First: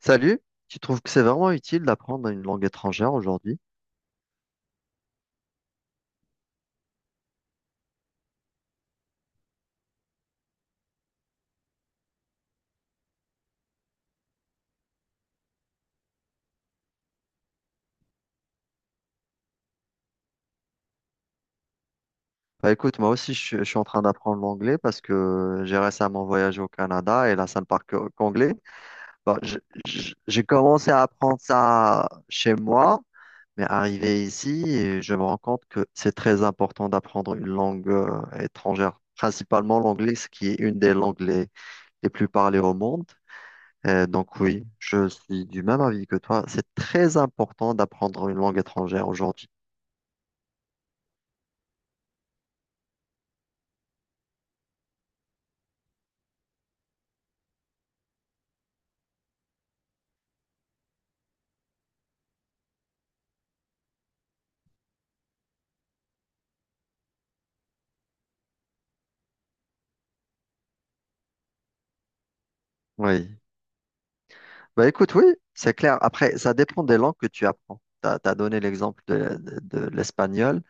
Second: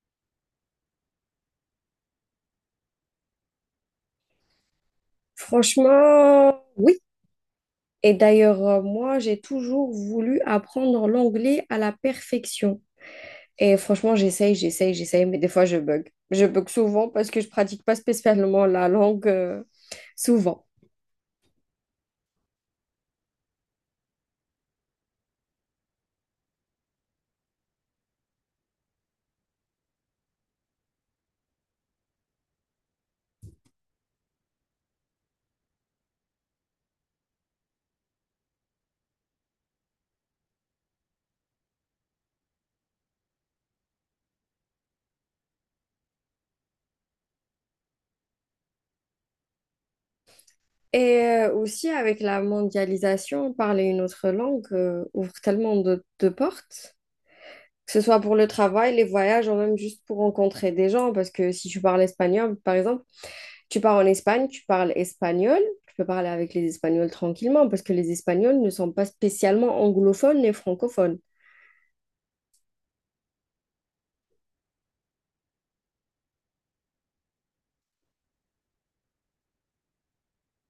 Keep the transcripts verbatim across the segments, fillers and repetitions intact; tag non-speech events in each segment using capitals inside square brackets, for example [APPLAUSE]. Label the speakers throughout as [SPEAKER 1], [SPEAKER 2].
[SPEAKER 1] Salut, tu trouves que c'est vraiment utile d'apprendre une langue étrangère aujourd'hui?
[SPEAKER 2] Franchement, oui. Et d'ailleurs, euh, moi, j'ai toujours voulu apprendre l'anglais à la perfection. Et franchement, j'essaye, j'essaye, j'essaye, mais des fois, je bug. Je bug souvent parce que je pratique pas spécialement la langue, euh, souvent.
[SPEAKER 1] Bah écoute, moi aussi je, suis je suis en train d'apprendre l'anglais parce que j'ai récemment voyagé au Canada et là ça ne parle que- qu'anglais. Bah, je- je- j'ai commencé à apprendre ça chez moi, mais arrivé ici, et je me rends compte que c'est très important d'apprendre une langue euh, étrangère, principalement l'anglais, ce qui est une des langues les, les plus parlées au monde. Euh, donc oui, je suis du même avis que toi, c'est très important d'apprendre une langue étrangère aujourd'hui.
[SPEAKER 2] Et euh, aussi, avec la mondialisation, parler une autre langue, euh, ouvre tellement de, de portes, que ce soit pour le travail, les voyages, ou même juste pour rencontrer des gens. Parce que si tu parles espagnol, par exemple, tu pars en Espagne, tu parles espagnol, tu peux parler avec les Espagnols tranquillement parce que les Espagnols ne sont pas spécialement anglophones et francophones.
[SPEAKER 1] Oui. Bah écoute, oui, c'est clair. Après, ça dépend des langues que tu apprends. Tu as donné l'exemple de, de- de l'espagnol.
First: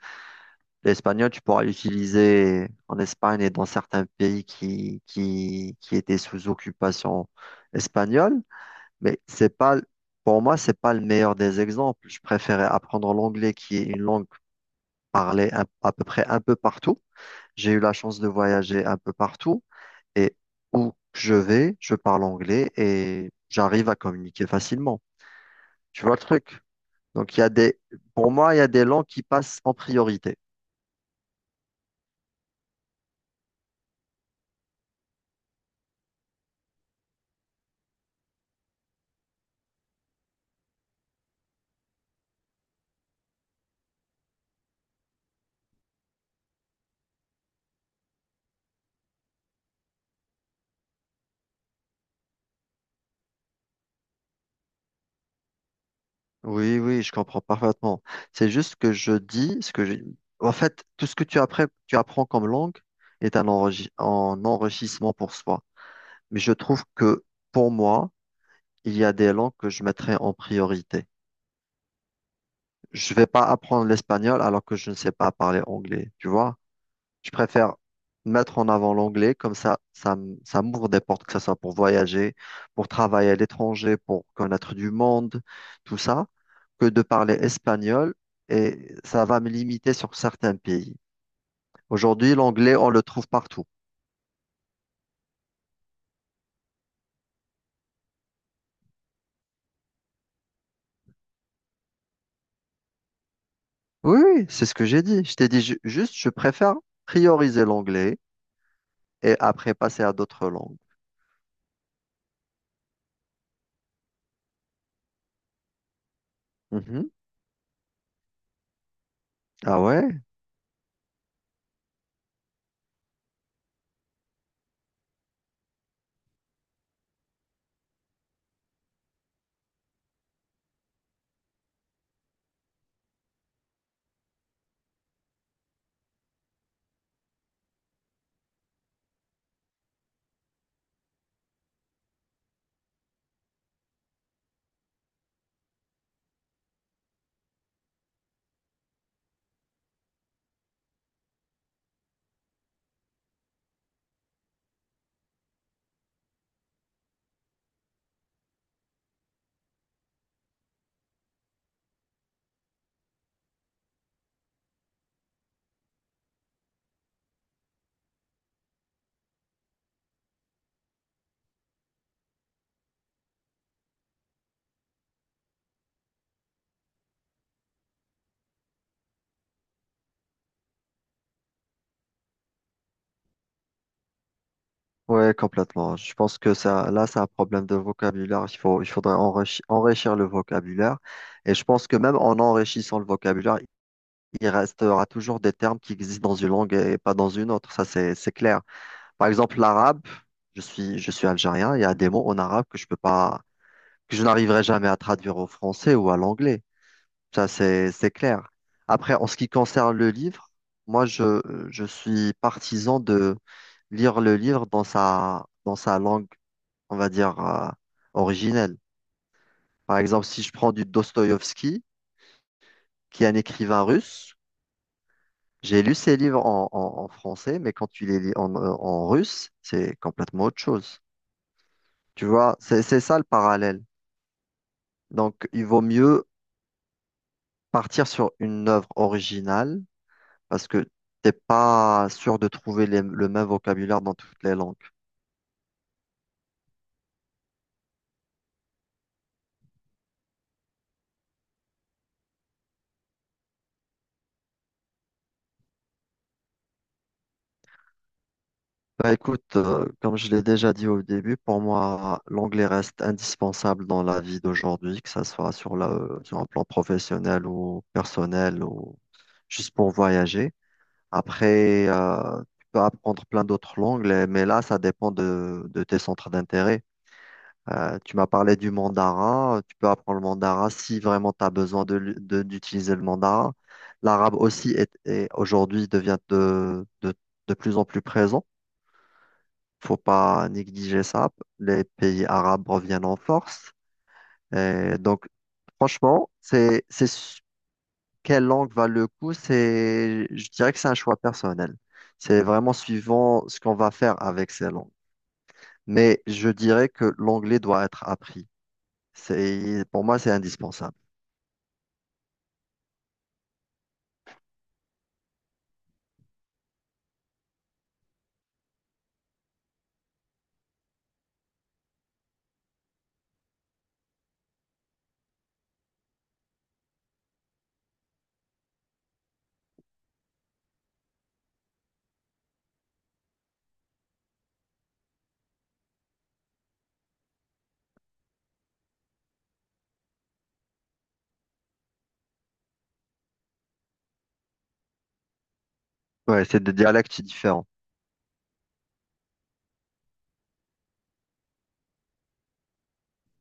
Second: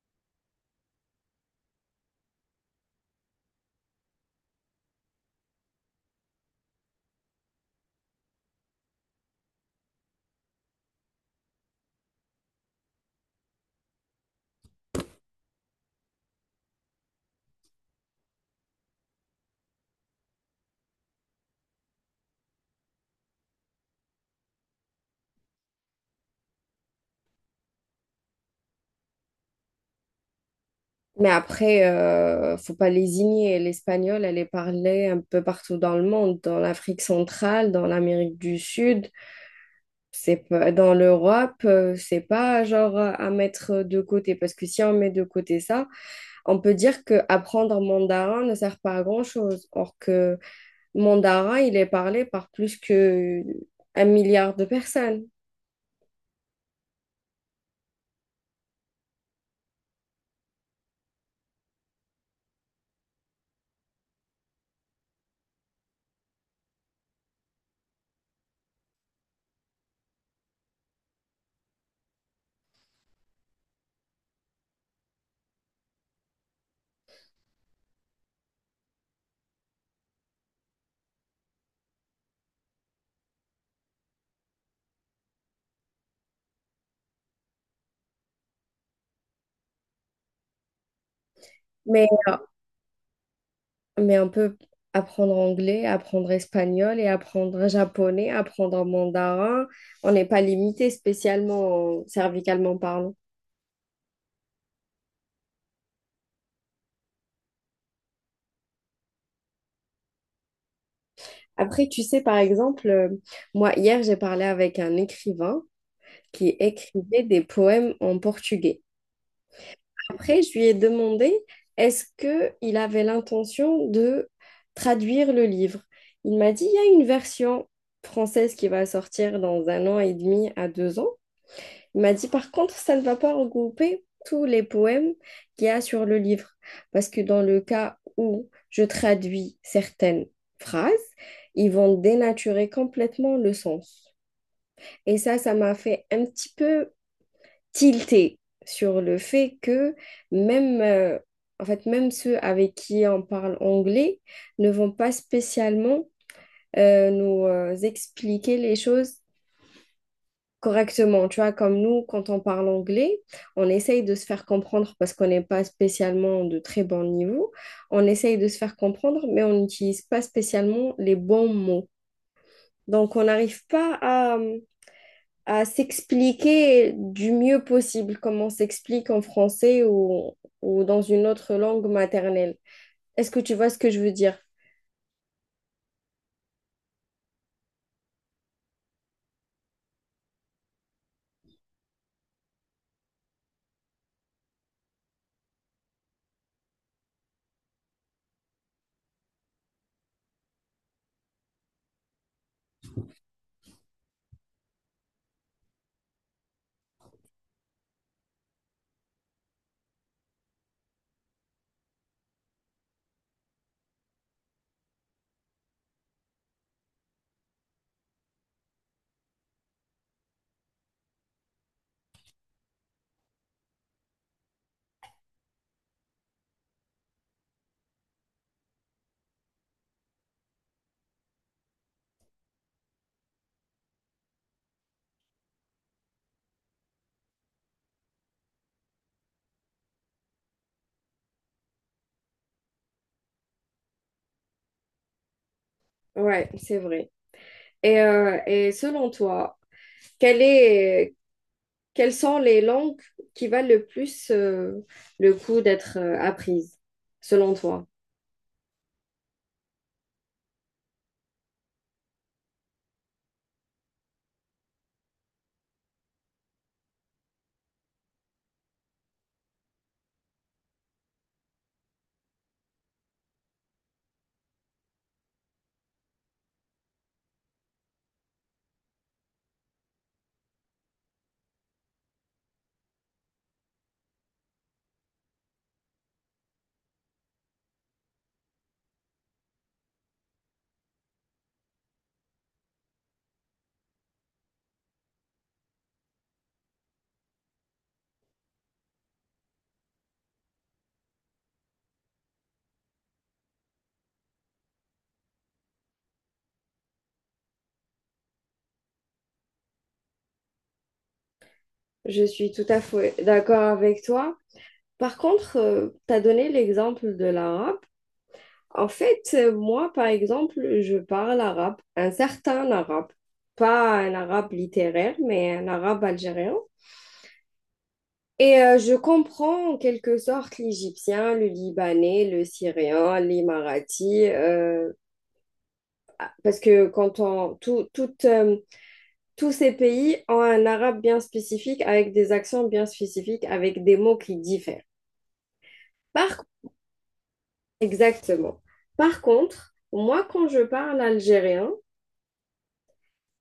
[SPEAKER 1] L'espagnol, tu pourras l'utiliser en Espagne et dans certains pays qui, qui, qui étaient sous occupation espagnole, mais c'est pas, pour moi, c'est pas le meilleur des exemples. Je préférais apprendre l'anglais qui est une langue parlée à à peu près un peu partout. J'ai eu la chance de voyager un peu partout et où je vais, je parle anglais et j'arrive à communiquer facilement. Tu vois le truc? Donc, il y a des, pour moi, il y a des langues qui passent en priorité.
[SPEAKER 2] Mais après, euh, faut pas lésigner. L'espagnol, elle est parlée un peu partout dans le monde, dans l'Afrique centrale, dans l'Amérique du Sud, c'est pas, dans l'Europe, euh, c'est pas genre à mettre de côté, parce que si on met de côté ça, on peut dire que apprendre mandarin ne sert pas à grand-chose. Or que Mandara, il est parlé par plus que un milliard de personnes.
[SPEAKER 1] Oui, oui, je comprends parfaitement. C'est juste que je dis ce que j'ai. En fait, tout ce que tu apprends, tu apprends comme langue est un, enregi- un enrichissement pour soi. Mais je trouve que pour moi, il y a des langues que je mettrais en priorité. Je vais pas apprendre l'espagnol alors que je ne sais pas parler anglais, tu vois? Je préfère mettre en avant l'anglais, comme ça, ça, m- ça m'ouvre des portes, que ce soit pour voyager, pour travailler à l'étranger, pour connaître du monde, tout ça, que de parler espagnol et ça va me limiter sur certains pays.
[SPEAKER 2] Mais,
[SPEAKER 1] Aujourd'hui,
[SPEAKER 2] euh,
[SPEAKER 1] l'anglais, on le trouve partout.
[SPEAKER 2] mais on peut apprendre anglais, apprendre espagnol et apprendre japonais, apprendre mandarin. On n'est pas limité spécialement euh, cervicalement parlant.
[SPEAKER 1] Oui, oui, c'est ce que j'ai dit. Je t'ai dit ju- juste, je préfère prioriser l'anglais et après passer à d'autres langues.
[SPEAKER 2] Après, tu sais, par exemple, euh, moi, hier, j'ai parlé avec un écrivain qui
[SPEAKER 1] Mhm.
[SPEAKER 2] écrivait des poèmes en portugais.
[SPEAKER 1] Ah ouais?
[SPEAKER 2] Après, je lui ai demandé est-ce qu'il avait l'intention de traduire le livre. Il m'a dit, il y a une version française qui va sortir dans un an et demi à deux ans. Il m'a dit, par contre, ça ne va pas regrouper tous les poèmes qu'il y a sur le livre, parce que dans le cas où je traduis certaines phrases, ils vont dénaturer complètement le sens. Et ça, ça m'a fait un petit peu tilté sur le fait que même, euh, en fait, même ceux avec qui on parle anglais ne vont pas spécialement euh, nous euh, expliquer les choses correctement. Tu vois, comme nous, quand on parle anglais, on essaye de se faire comprendre parce qu'on n'est pas spécialement de très bon niveau. On essaye de se faire comprendre, mais on n'utilise pas spécialement les bons mots. Donc, on n'arrive pas à, hum, à s'expliquer du mieux possible, comme on s'explique en français ou, ou dans une autre langue maternelle. Est-ce que tu vois ce que je veux dire?
[SPEAKER 1] Ouais, complètement. Je pense que ça, là, c'est un problème de vocabulaire. Il faut, il faudrait enrichi- enrichir le vocabulaire. Et je pense que même en enrichissant le vocabulaire, il restera toujours des termes qui existent dans une langue et pas dans une autre. Ça, c'est, c'est clair. Par exemple, l'arabe, je suis, je suis algérien. Il y a des mots en arabe que je peux pas, que je n'arriverai jamais à traduire au français ou à l'anglais. Ça, c'est, c'est clair. Après, en ce qui concerne le livre, moi, je, je suis partisan de lire le livre dans sa, dans sa langue on va dire, euh, originelle. Par exemple, si je prends du Dostoïevski, qui est un écrivain russe, j'ai lu ses livres en, en- en français, mais quand tu les lis en, euh, en russe, c'est complètement autre chose. Tu vois, c'est, c'est ça le parallèle. Donc, il vaut mieux partir sur une œuvre originale parce que t'es pas sûr de trouver les- le même vocabulaire dans toutes les langues.
[SPEAKER 2] Ouais, c'est vrai. Et, euh, et selon toi, quelle est, quelles sont les langues qui valent le plus euh, le coup d'être euh, apprises, selon toi?
[SPEAKER 1] Bah écoute, euh, comme je l'ai déjà dit au début, pour moi, l'anglais reste indispensable dans la vie d'aujourd'hui, que ça soit sur la, euh, sur un plan professionnel ou personnel ou juste pour voyager. Après, euh, tu peux apprendre plein d'autres langues, les- mais là, ça dépend de, de tes centres d'intérêt. Euh, tu m'as parlé du mandarin, tu peux apprendre le mandarin si vraiment tu as besoin de, l'u- de- d'utiliser le mandarin. L'arabe aussi est, est- aujourd'hui devient de, de de plus en plus présent, faut pas négliger ça. Les pays arabes reviennent en force. Et donc, franchement, c'est, c'est, su- quelle langue va le coup? C'est, je dirais que c'est un choix personnel. C'est vraiment suivant ce qu'on va faire avec ces langues. Mais je dirais que l'anglais doit être appris. C'est, pour moi, c'est indispensable.
[SPEAKER 2] Je suis tout à fait d'accord avec toi. Par contre, tu as donné l'exemple de l'arabe. En fait, euh, moi, par exemple, je parle arabe, un certain arabe, pas un arabe littéraire, mais un arabe algérien. Et euh, je comprends en quelque sorte l'égyptien, le libanais, le syrien, l'émirati, euh, parce que quand on, tout, toute, euh, tous ces pays ont un arabe bien spécifique, avec des accents bien spécifiques, avec des mots qui diffèrent. Par,
[SPEAKER 1] Ouais, c'est des dialectes différents.
[SPEAKER 2] exactement. Par contre, moi, quand je parle algérien,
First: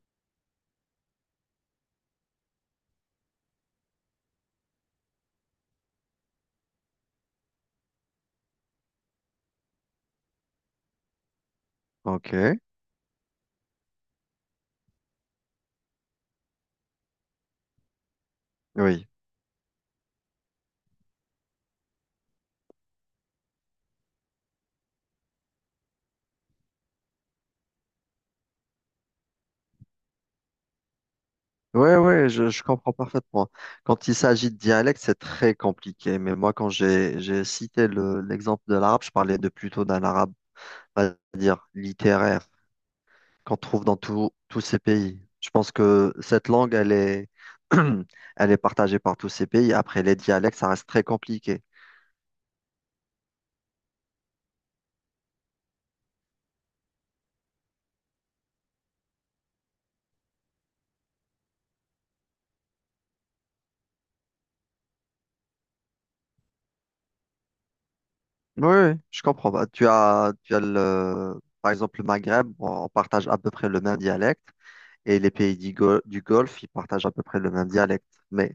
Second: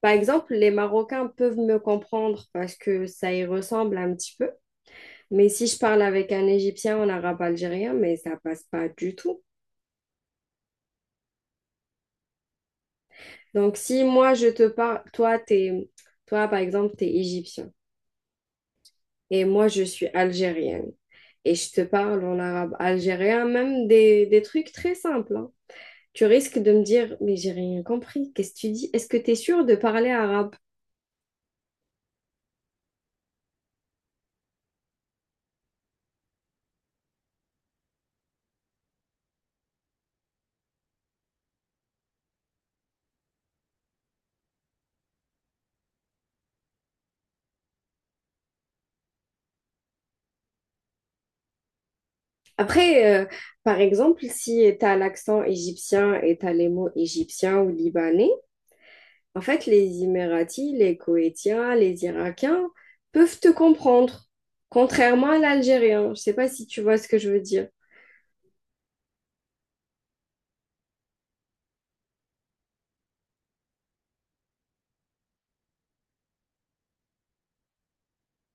[SPEAKER 2] par exemple, les Marocains peuvent me comprendre parce que ça y ressemble un petit peu. Mais si je parle avec un Égyptien en arabe algérien, mais ça passe pas du tout.
[SPEAKER 1] Ok,
[SPEAKER 2] Donc si moi je te parle, toi t'es, toi par exemple t'es égyptien
[SPEAKER 1] oui.
[SPEAKER 2] et moi je suis algérienne et je te parle en arabe algérien, même des, des trucs très simples, hein, tu risques de me dire mais j'ai rien compris, qu'est-ce que tu dis? Est-ce que tu es sûr de parler arabe?
[SPEAKER 1] Ouais, ouais, je, je comprends parfaitement. Quand il s'agit de dialecte, c'est très compliqué. Mais moi, quand j'ai, j'ai cité le- l'exemple de l'arabe, je parlais de plutôt d'un arabe, on va dire, littéraire, qu'on trouve dans tout- tous ces pays. Je pense que cette langue, elle est, [CLEARS THROAT] elle est partagée par tous ces pays. Après, les dialectes, ça reste très compliqué.
[SPEAKER 2] Après, euh, par exemple, si tu as l'accent égyptien et tu as les mots égyptiens ou libanais, en fait, les Émiratis, les Koétiens, les Irakiens peuvent te comprendre, contrairement à l'algérien. Je sais pas si tu vois ce que je veux dire.
[SPEAKER 1] Oui, oui, je comprends. Bah, tu as, tu as le, par exemple, le Maghreb, on partage à peu près le même dialecte. Et les pays du Gol- du Golfe, ils partagent à peu près le même dialecte. Mais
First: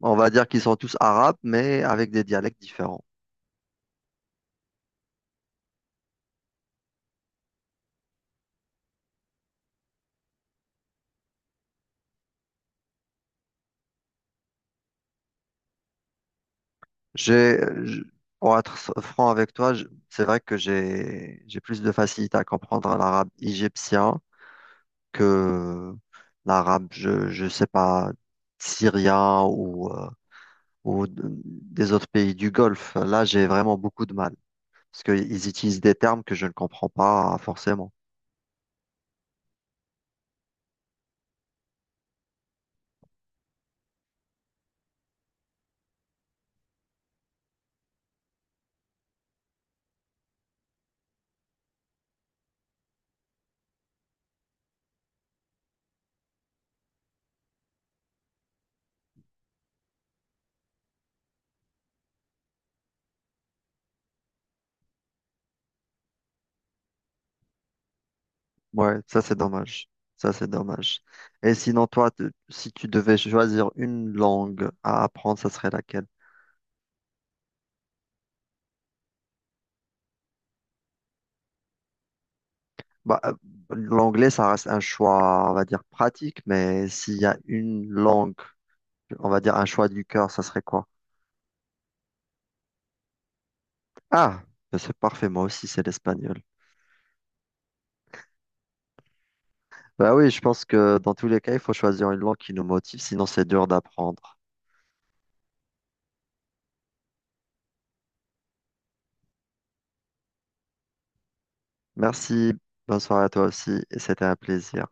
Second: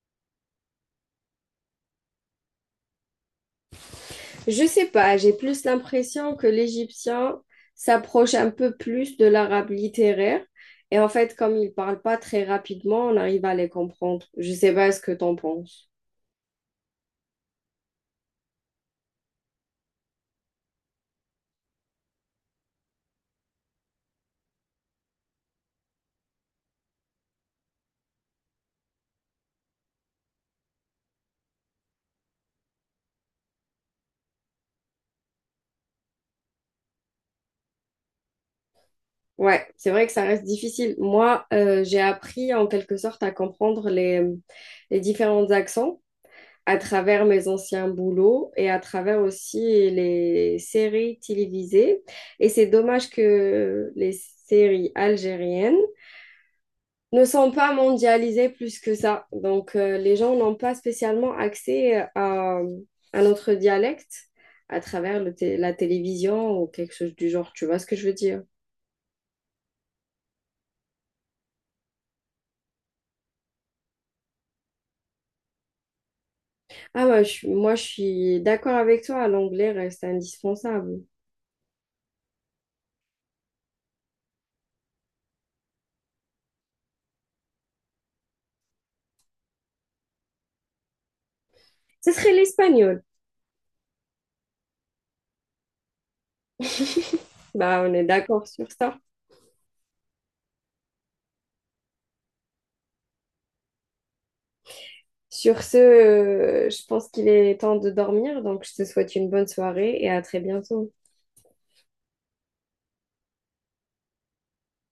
[SPEAKER 1] on va dire qu'ils sont tous arabes, mais avec des dialectes différents.
[SPEAKER 2] Je sais pas, j'ai plus l'impression que l'égyptien s'approche un peu plus de l'arabe littéraire. Et en fait, comme ils parlent pas très rapidement, on arrive à les comprendre. Je sais pas ce que t'en penses.
[SPEAKER 1] J'ai, je- pour être s- franc avec toi, je- c'est vrai que j'ai, j'ai plus de facilité à comprendre l'arabe égyptien que l'arabe, je, je sais pas, syrien ou, euh, ou d- des autres pays du Golfe. Là, j'ai vraiment beaucoup de mal parce qu'ils utilisent des termes que je ne comprends pas forcément.
[SPEAKER 2] Ouais, c'est vrai que ça reste difficile. Moi, euh, j'ai appris en quelque sorte à comprendre les, les différents accents à travers mes anciens boulots et à travers aussi les séries télévisées. Et c'est dommage que les séries algériennes ne sont pas mondialisés plus que ça. Donc, euh, les gens n'ont pas spécialement accès euh, à, à notre dialecte à travers le té- la télévision ou quelque chose du genre. Tu vois ce que je veux dire?
[SPEAKER 1] Ouais, ça c'est dommage. Ça c'est dommage. Et sinon, toi, te- si tu devais choisir une langue à apprendre, ça serait laquelle?
[SPEAKER 2] Ah ouais, je suis- moi, je suis d'accord avec toi. L'anglais reste indispensable.
[SPEAKER 1] Bah, euh, l'anglais, ça reste un choix, on va dire, pratique, mais s'il y a une langue, on va dire un choix du cœur, ça serait quoi?
[SPEAKER 2] Ce serait l'espagnol.
[SPEAKER 1] Ah, ben, c'est parfait, moi aussi, c'est l'espagnol.
[SPEAKER 2] Bah, on est d'accord sur ça.
[SPEAKER 1] Bah oui, je pense que dans tous les cas, il faut choisir une langue qui nous motive, sinon c'est dur d'apprendre.
[SPEAKER 2] Sur ce, euh, je pense qu'il est temps de dormir. Donc, je te souhaite une bonne soirée et à très bientôt.
[SPEAKER 1] Merci, bonne soirée à toi aussi, et c'était un plaisir.